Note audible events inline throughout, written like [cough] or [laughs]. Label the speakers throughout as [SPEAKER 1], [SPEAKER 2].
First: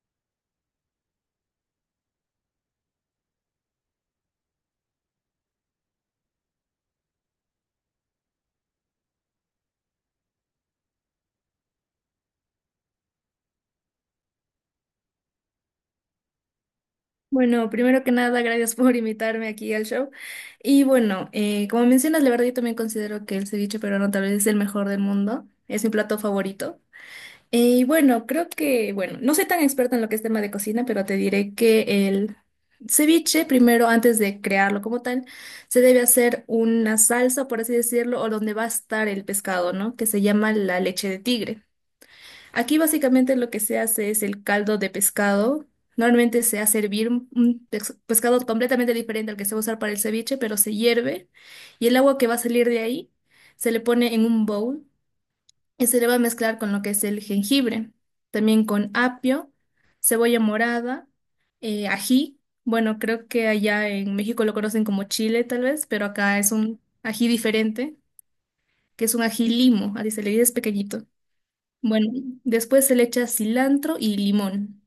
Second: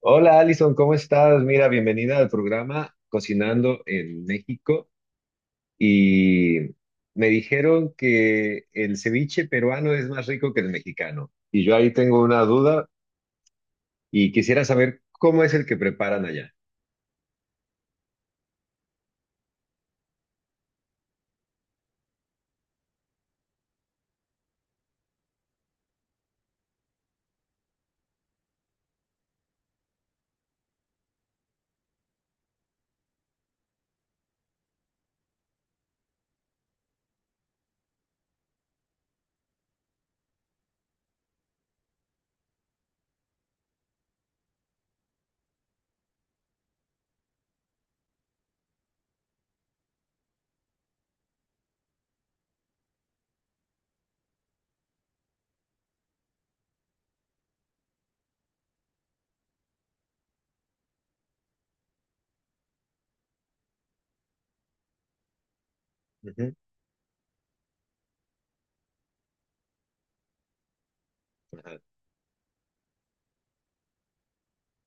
[SPEAKER 1] Hola Alison, ¿cómo estás? Mira, bienvenida al programa Cocinando en México. Y me dijeron que el ceviche peruano es más rico que el mexicano. Y yo ahí tengo una duda y quisiera saber cómo es el que preparan allá.
[SPEAKER 2] Bueno, primero que nada, gracias por invitarme aquí al show. Y bueno, como mencionas, la verdad yo también considero que el ceviche peruano tal vez es el mejor del mundo, es mi plato favorito. Y bueno, creo que, bueno, no soy tan experta en lo que es tema de cocina, pero te diré que el ceviche, primero, antes de crearlo como tal, se debe hacer una salsa, por así decirlo, o donde va a estar el pescado, ¿no? Que se llama la leche de tigre. Aquí básicamente lo que se hace es el caldo de pescado. Normalmente se hace hervir un pescado completamente diferente al que se va a usar para el ceviche, pero se hierve y el agua que va a salir de ahí se le pone en un bowl y se le va a mezclar con lo que es el jengibre, también con apio, cebolla morada, ají. Bueno, creo que allá en México lo conocen como chile tal vez, pero acá es
[SPEAKER 1] Ujú,
[SPEAKER 2] un ají diferente, que es un ají limo, así se le dice, es pequeñito.
[SPEAKER 1] ajá,
[SPEAKER 2] Bueno, después se le echa cilantro y limón.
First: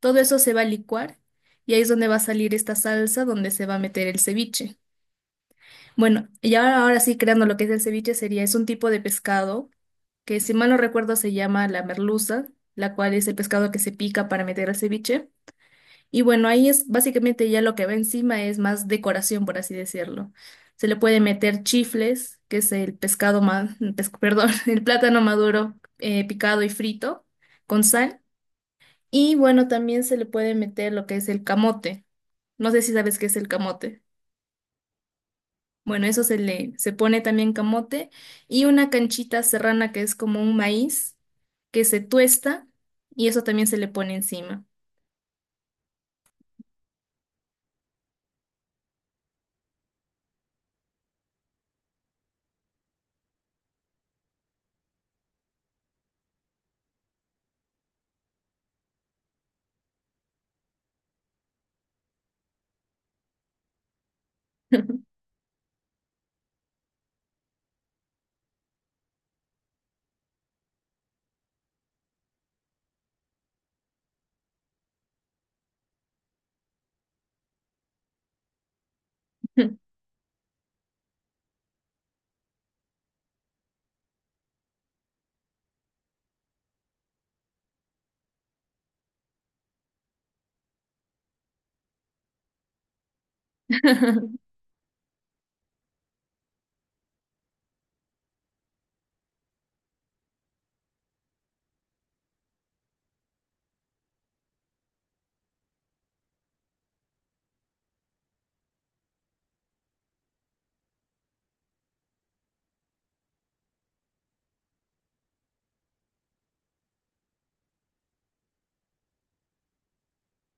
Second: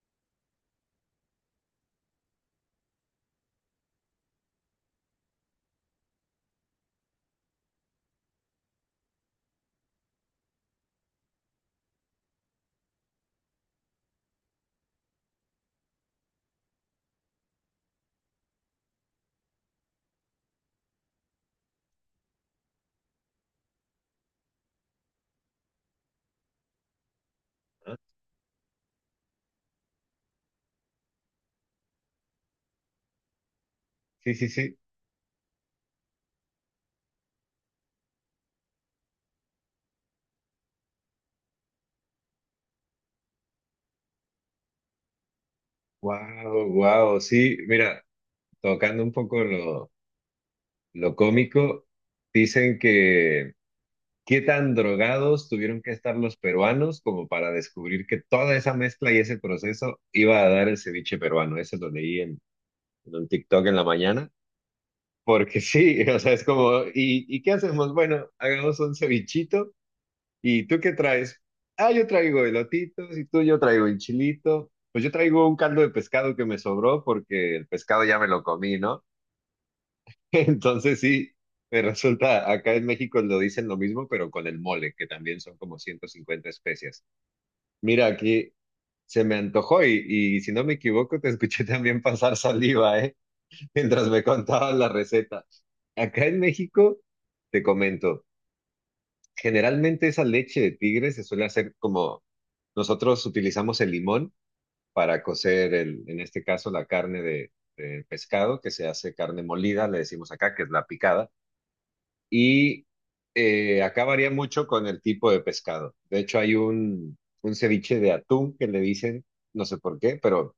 [SPEAKER 2] Todo eso se va a licuar y ahí es donde va a salir esta salsa donde se va a meter el ceviche. Bueno, y ahora sí, creando lo que es el ceviche, sería, es un tipo de pescado que, si mal no recuerdo, se llama la merluza, la cual es el pescado que se pica para meter al ceviche. Y bueno, ahí es básicamente ya lo que va encima es más decoración, por así decirlo. Se le puede meter chifles, que es el pescado, perdón, [laughs] el plátano maduro picado y frito con
[SPEAKER 1] ajá.
[SPEAKER 2] sal. Y bueno, también se le puede meter lo que es el camote. No sé si sabes qué es el camote.
[SPEAKER 1] Sí, sí, sí.
[SPEAKER 2] Bueno, eso se le, se pone también camote y una canchita serrana que es como un maíz que se tuesta y eso también se le pone encima.
[SPEAKER 1] Wow, wow. Sí, mira, tocando un poco lo cómico, dicen que ¿qué tan drogados tuvieron que estar los peruanos como para descubrir que toda esa mezcla y ese proceso iba a dar el ceviche peruano? Eso lo leí en un TikTok en la mañana, porque sí, [laughs] o sea, es como, ¿y qué hacemos? Bueno, hagamos un cevichito, ¿y tú qué traes? Ah, yo traigo elotitos, y tú yo traigo el chilito, pues yo traigo un caldo de pescado que me sobró porque el pescado ya me lo comí, ¿no?
[SPEAKER 2] [laughs]
[SPEAKER 1] Entonces sí, me resulta, acá en México lo dicen lo mismo, pero con el mole, que también son como 150 especias. Mira, aquí se me antojó y si no me equivoco, te escuché también pasar saliva, ¿eh? Mientras me contaban la receta. Acá en México, te comento, generalmente esa leche de tigre se suele hacer como nosotros utilizamos el limón para cocer, el, en este caso, la carne de pescado, que se hace carne molida, le decimos acá, que es la picada y acá varía mucho con el tipo de pescado. De hecho, hay un ceviche de atún que le dicen, no sé por qué, pero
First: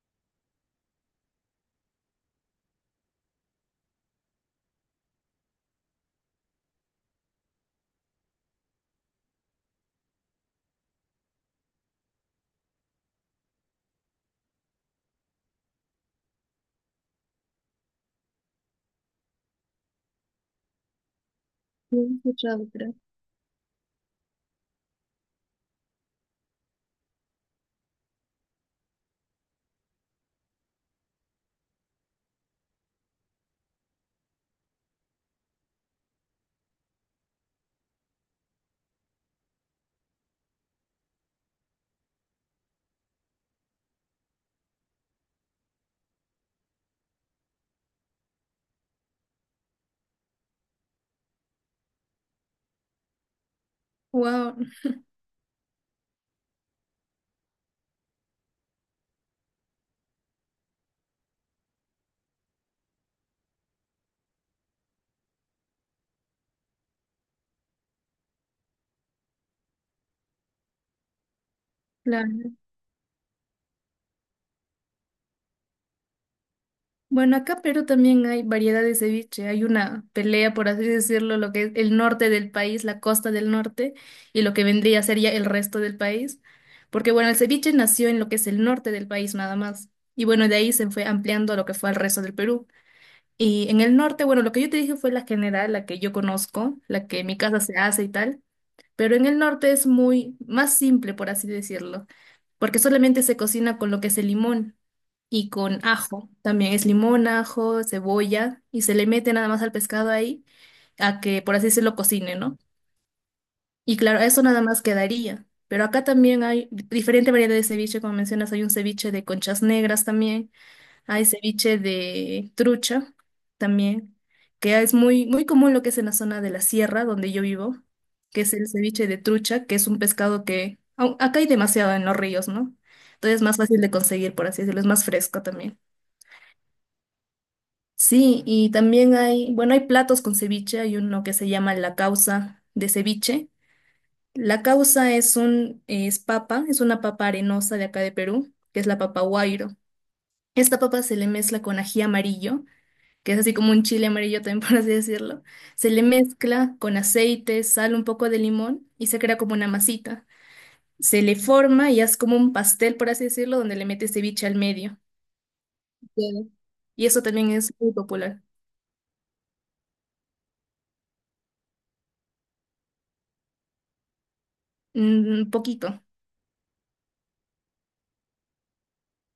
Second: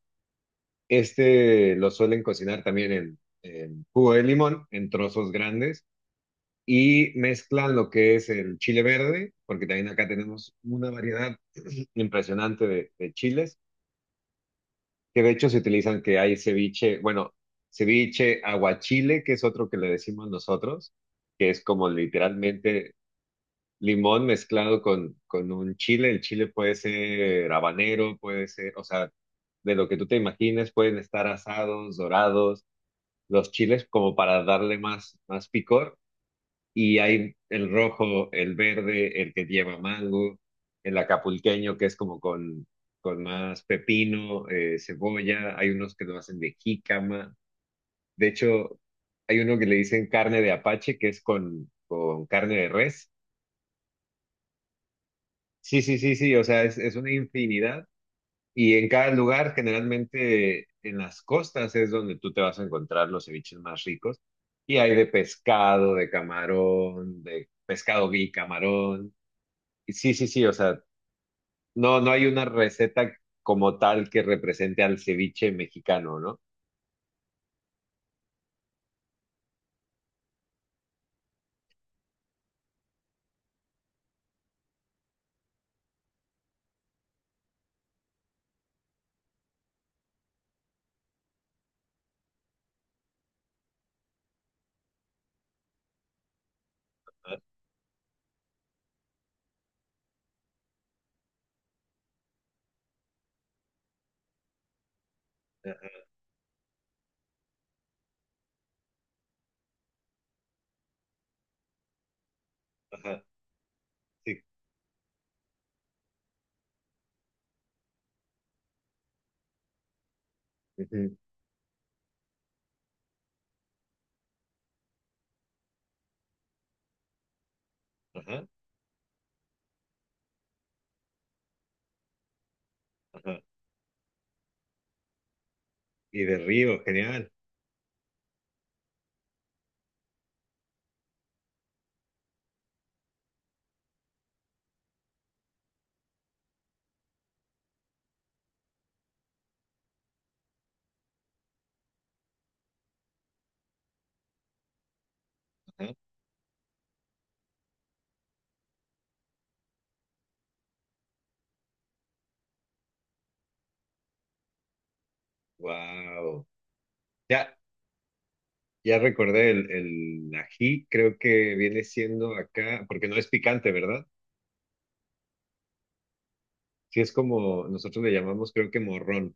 [SPEAKER 1] este lo suelen cocinar también en jugo de limón, en trozos grandes, y mezclan lo que es el chile verde, porque también acá tenemos una variedad impresionante de chiles, que de hecho se utilizan, que hay ceviche, bueno, ceviche aguachile, que es otro que le decimos nosotros, que es como literalmente limón mezclado con un chile. El chile puede ser habanero, puede ser, o sea, de lo que tú te imagines, pueden estar asados, dorados, los chiles como para darle más, más picor. Y hay el rojo, el verde, el que lleva mango, el acapulqueño que es como con más pepino, cebolla. Hay unos que lo hacen de jícama. De hecho, hay uno que le dicen carne de apache, que es con carne de res.
[SPEAKER 2] Wow,
[SPEAKER 1] Sí, sí, sí, sí, o sea, es una infinidad y en cada lugar, generalmente en las costas es donde tú te vas a encontrar los ceviches más ricos y hay de pescado, de camarón, de pescado gui, camarón. Y sí, sí, sí, o sea, no, no hay una
[SPEAKER 2] claro.
[SPEAKER 1] receta como tal que represente al ceviche mexicano, ¿no?
[SPEAKER 2] Bueno, acá pero también hay variedad de ceviche. Hay una pelea, por así decirlo, lo que es el norte del país, la costa del norte, y lo que vendría a ser ya el resto del país. Porque bueno, el ceviche nació en lo que es el norte del país nada más. Y bueno, de ahí se fue ampliando a lo que fue al resto del Perú. Y en el norte, bueno, lo que yo te dije fue la general, la que yo conozco, la que en mi casa se hace y tal. Pero en el norte es muy más simple, por así decirlo, porque solamente se cocina con lo que es el limón y con ajo. También es limón, ajo, cebolla y se le mete nada más al pescado ahí a que por así se lo cocine, ¿no?
[SPEAKER 1] Ajá,
[SPEAKER 2] Y claro,
[SPEAKER 1] sí.
[SPEAKER 2] eso nada más quedaría. Pero acá también hay diferente variedad de ceviche, como mencionas, hay un ceviche de conchas negras también,
[SPEAKER 1] Ujú,
[SPEAKER 2] hay ceviche de trucha también, que es muy, muy común lo que es en la zona de la sierra donde yo vivo, que
[SPEAKER 1] ajá,
[SPEAKER 2] es el ceviche de trucha, que es un pescado que acá hay demasiado en los ríos, ¿no? Entonces
[SPEAKER 1] ajá.
[SPEAKER 2] es más fácil de conseguir, por así decirlo, es más fresco también.
[SPEAKER 1] Y de río, genial.
[SPEAKER 2] Sí, y también hay, bueno, hay platos con ceviche, hay uno que se llama la causa de ceviche. La causa es un, es papa, es una papa arenosa de acá de Perú, que es la papa guairo. Esta papa se le mezcla con ají amarillo, que es así como un chile amarillo también, [laughs] por así decirlo. Se
[SPEAKER 1] Ajá.
[SPEAKER 2] le mezcla con aceite, sal, un poco de limón y se crea como una masita. Se le forma y es como un pastel, por así decirlo, donde le metes ceviche al medio. Queda.
[SPEAKER 1] Wow.
[SPEAKER 2] Y eso también es muy popular.
[SPEAKER 1] Ya recordé, el ají creo que viene siendo acá, porque no es picante, ¿verdad?
[SPEAKER 2] Un poquito.
[SPEAKER 1] Sí es como nosotros le llamamos, creo que morrón,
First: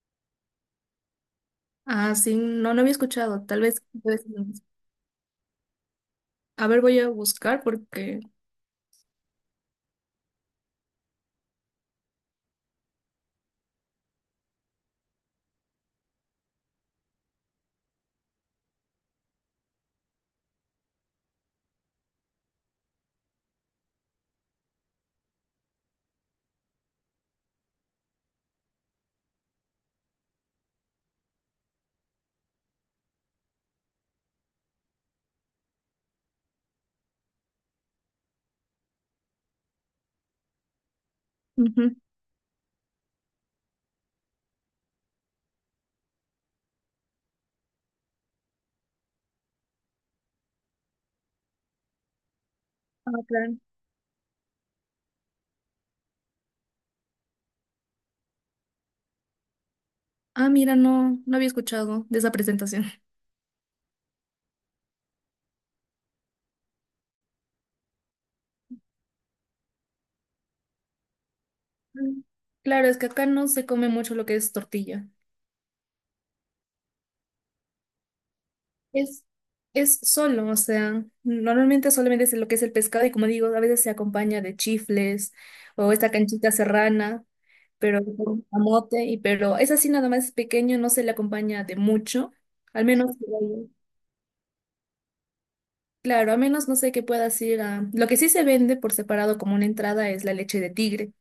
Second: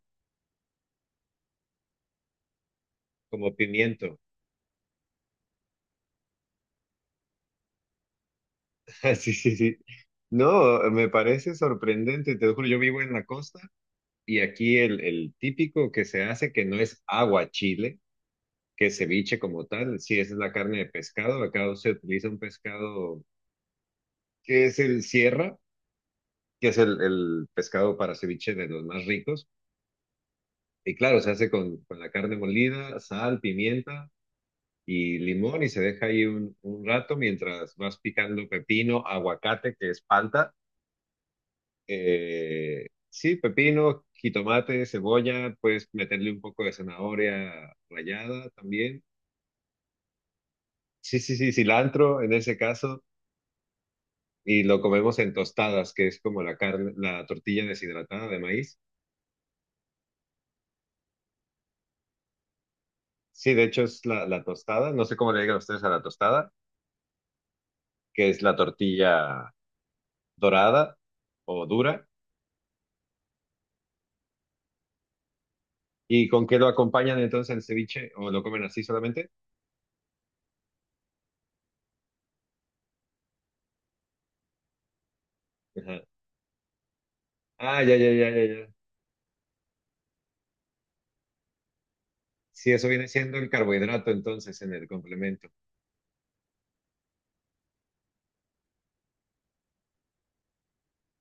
[SPEAKER 2] Ah, sí, no, no había escuchado.
[SPEAKER 1] como
[SPEAKER 2] Tal
[SPEAKER 1] pimiento.
[SPEAKER 2] vez no. A ver, voy a buscar porque.
[SPEAKER 1] [laughs] Ah, sí, sí, sí. No, me parece sorprendente, te lo juro, yo vivo en la costa y aquí el típico que se hace, que no es aguachile, que es ceviche como tal, sí, esa es la carne de pescado, acá se utiliza un pescado que es el sierra, que es el pescado para ceviche de los más ricos. Y claro, se hace con la carne molida, sal, pimienta y limón y se deja ahí un rato mientras vas picando pepino, aguacate, que es palta.
[SPEAKER 2] Ujú.
[SPEAKER 1] Sí, pepino, jitomate, cebolla, puedes meterle un poco de zanahoria rallada también. Sí, sí, sí, cilantro en ese caso.
[SPEAKER 2] Ah, claro.
[SPEAKER 1] Y lo comemos en tostadas, que es como la carne, la tortilla deshidratada de maíz.
[SPEAKER 2] Ah, mira, no, no había escuchado de esa presentación.
[SPEAKER 1] Sí, de hecho es la tostada. No sé cómo le digan ustedes a la tostada, que es la tortilla dorada o dura.
[SPEAKER 2] Mm. Claro, es que acá no se come mucho lo que es tortilla.
[SPEAKER 1] ¿Y con qué lo acompañan entonces el ceviche? ¿O lo comen así
[SPEAKER 2] Es,
[SPEAKER 1] solamente?
[SPEAKER 2] es solo, o sea, normalmente solamente es lo que es el pescado y como digo, a veces se acompaña de chifles o
[SPEAKER 1] Ajá.
[SPEAKER 2] esta canchita serrana,
[SPEAKER 1] Ah, ya,
[SPEAKER 2] pero
[SPEAKER 1] ya, ya,
[SPEAKER 2] con
[SPEAKER 1] ya, ya.
[SPEAKER 2] camote, y pero es así nada más pequeño, no se le acompaña de mucho,
[SPEAKER 1] Sí,
[SPEAKER 2] al
[SPEAKER 1] eso viene
[SPEAKER 2] menos.
[SPEAKER 1] siendo el carbohidrato entonces en el complemento.
[SPEAKER 2] Claro, a menos no sé qué puedas ir a... Lo que sí se vende por separado como una entrada es la leche de tigre,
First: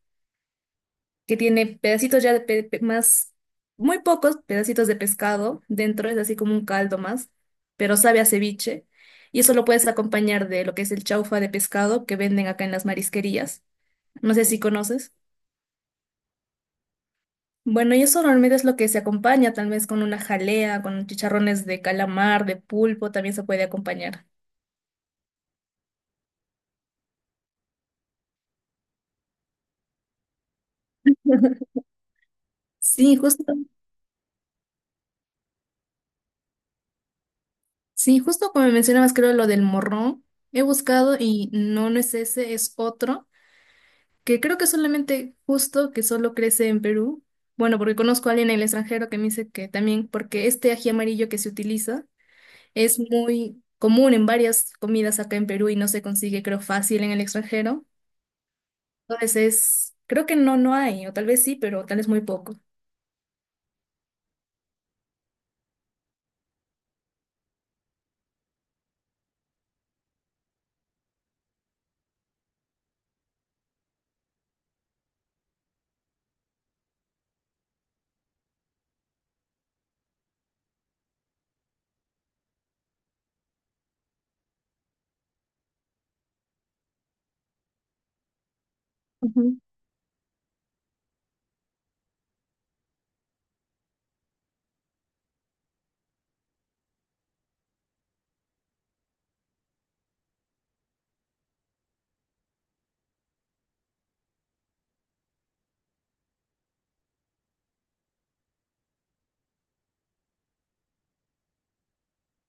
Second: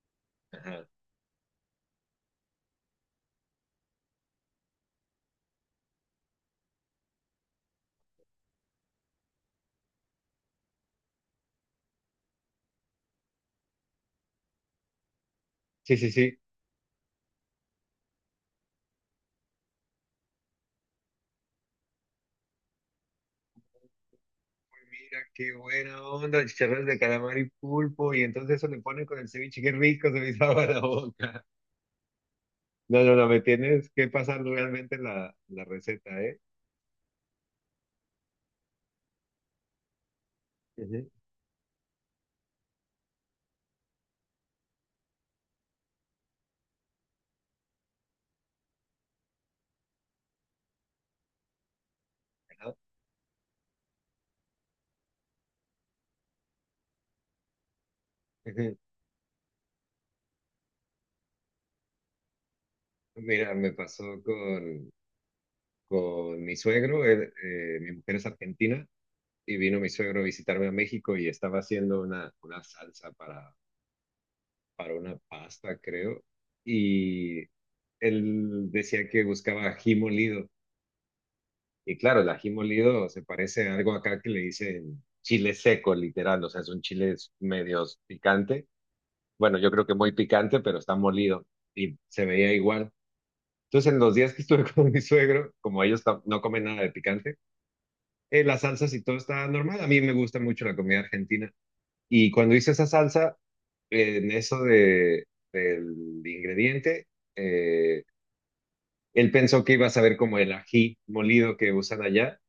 [SPEAKER 1] Ajá.
[SPEAKER 2] que tiene pedacitos ya más, muy pocos pedacitos de pescado dentro, es así como un caldo más, pero sabe a ceviche. Y eso lo puedes acompañar de lo que es el chaufa de pescado que venden acá en las marisquerías. No sé si conoces.
[SPEAKER 1] Sí, sí, sí.
[SPEAKER 2] Bueno, y eso normalmente es lo que se acompaña, tal vez con una jalea, con chicharrones de calamar, de pulpo, también se puede acompañar.
[SPEAKER 1] Uy, mira, qué buena onda, chicharrones de calamar y pulpo, y entonces eso le ponen con el ceviche, qué rico, se me hizo la boca. No, no,
[SPEAKER 2] Sí,
[SPEAKER 1] no, me
[SPEAKER 2] justo.
[SPEAKER 1] tienes que pasar realmente la receta, ¿eh?
[SPEAKER 2] Sí, justo como mencionabas, creo lo del morrón, he
[SPEAKER 1] Ujú.
[SPEAKER 2] buscado y no, no es ese, es otro, que creo que solamente justo que solo crece en Perú. Bueno, porque conozco a alguien en el extranjero que me dice que también, porque este ají amarillo que se utiliza
[SPEAKER 1] Ajá.
[SPEAKER 2] es muy común en varias comidas acá en Perú y no se consigue, creo, fácil en el extranjero.
[SPEAKER 1] Ujú.
[SPEAKER 2] Entonces es, creo que no, no hay, o tal vez sí, pero tal vez muy poco.
[SPEAKER 1] Mira, me pasó con mi suegro, mi mujer es argentina, y vino mi suegro a visitarme a México y estaba haciendo una salsa para una pasta, creo, y él decía que buscaba ají molido. Y claro, el ají molido se parece a algo acá que le dicen chile seco, literal, o sea, son chiles medios picante.
[SPEAKER 2] Ujú.
[SPEAKER 1] Bueno, yo creo que muy picante, pero está molido y se veía igual. Entonces, en los días que estuve [laughs] con mi suegro, como ellos tam- no comen nada de picante, las salsas y todo está normal. A mí me gusta mucho la comida argentina. Y cuando hice esa salsa, en eso de, del ingrediente, eh, él pensó que iba a saber como el ají molido que usan allá.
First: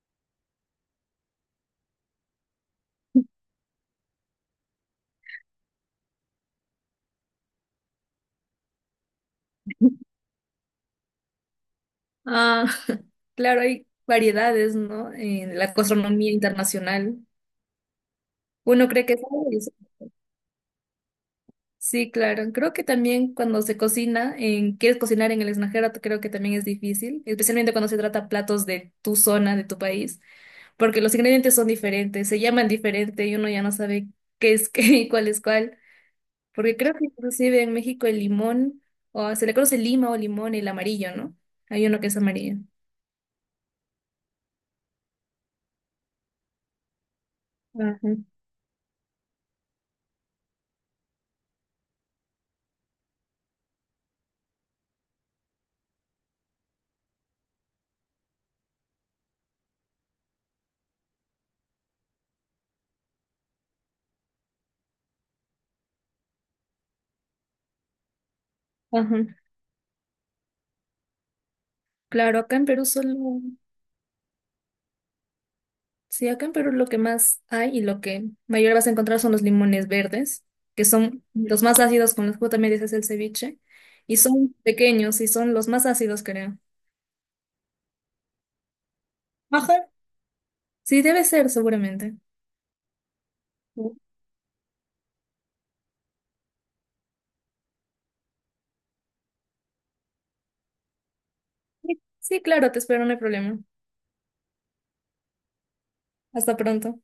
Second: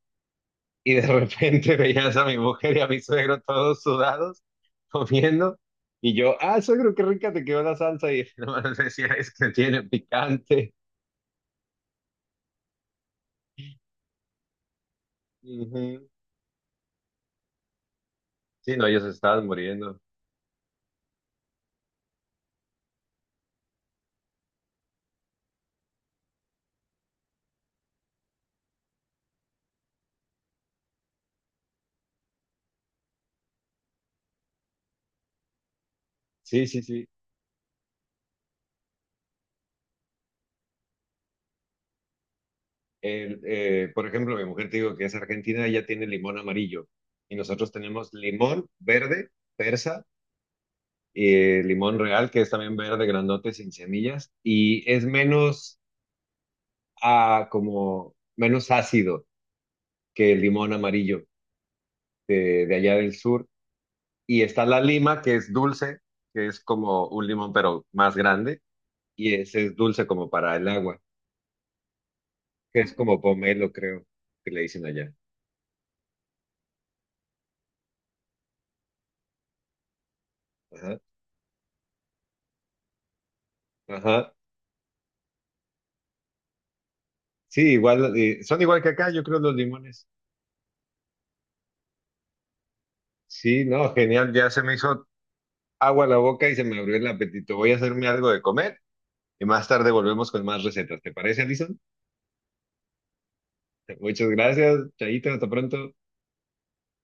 [SPEAKER 1] Y de repente [laughs] veías a mi mujer y a mi suegro todos sudados, comiendo. Y yo, ah, suegro, qué rica te quedó la salsa. Y [laughs] nomás decía, es que tiene picante.
[SPEAKER 2] Ah, [laughs] claro, hay variedades, ¿no? En la
[SPEAKER 1] Ujú.
[SPEAKER 2] gastronomía internacional.
[SPEAKER 1] Sí, no,
[SPEAKER 2] Uno
[SPEAKER 1] ellos
[SPEAKER 2] cree que
[SPEAKER 1] estaban
[SPEAKER 2] sabe eso.
[SPEAKER 1] muriendo.
[SPEAKER 2] Sí, claro. Creo que también cuando se cocina, en, quieres cocinar en el extranjero, creo que también es difícil, especialmente cuando se trata platos de tu zona, de tu país, porque los ingredientes son diferentes, se llaman diferente y uno ya no sabe qué es [laughs] qué y cuál es cuál,
[SPEAKER 1] Sí,
[SPEAKER 2] porque
[SPEAKER 1] sí,
[SPEAKER 2] creo que
[SPEAKER 1] sí.
[SPEAKER 2] inclusive en México el limón, o se le conoce lima o limón, el amarillo, ¿no? Hay uno que es amarillo.
[SPEAKER 1] Por ejemplo, mi mujer te digo que es argentina, ella tiene limón amarillo y nosotros tenemos
[SPEAKER 2] Ajá,
[SPEAKER 1] limón verde, persa, limón real, que es también verde, grandote, sin semillas, y es menos, ah, como, menos ácido que el limón amarillo de allá del sur. Y está la lima, que es dulce, que es como un limón, pero más grande, y
[SPEAKER 2] ajá.
[SPEAKER 1] ese es dulce como para el agua,
[SPEAKER 2] Claro, acá en
[SPEAKER 1] que
[SPEAKER 2] Perú
[SPEAKER 1] es
[SPEAKER 2] solo
[SPEAKER 1] como pomelo, creo, que le dicen allá.
[SPEAKER 2] sí, acá en Perú lo que más hay y lo que mayor vas a encontrar son los limones verdes, que
[SPEAKER 1] Ajá,
[SPEAKER 2] son los más ácidos con los que también dices el ceviche, y
[SPEAKER 1] ajá.
[SPEAKER 2] son pequeños y son los más ácidos, creo.
[SPEAKER 1] Sí, igual, son igual que acá, yo creo los
[SPEAKER 2] Ajá.
[SPEAKER 1] limones.
[SPEAKER 2] Sí, debe ser, seguramente.
[SPEAKER 1] Sí,
[SPEAKER 2] Sí,
[SPEAKER 1] no, genial, ya se me hizo agua la boca y se me abrió el apetito. Voy a hacerme algo de comer y más tarde volvemos con más recetas. ¿Te parece, Alison?
[SPEAKER 2] sí, claro, te espero, no hay problema.
[SPEAKER 1] Muchas gracias, Chaito, hasta pronto.
[SPEAKER 2] Hasta pronto.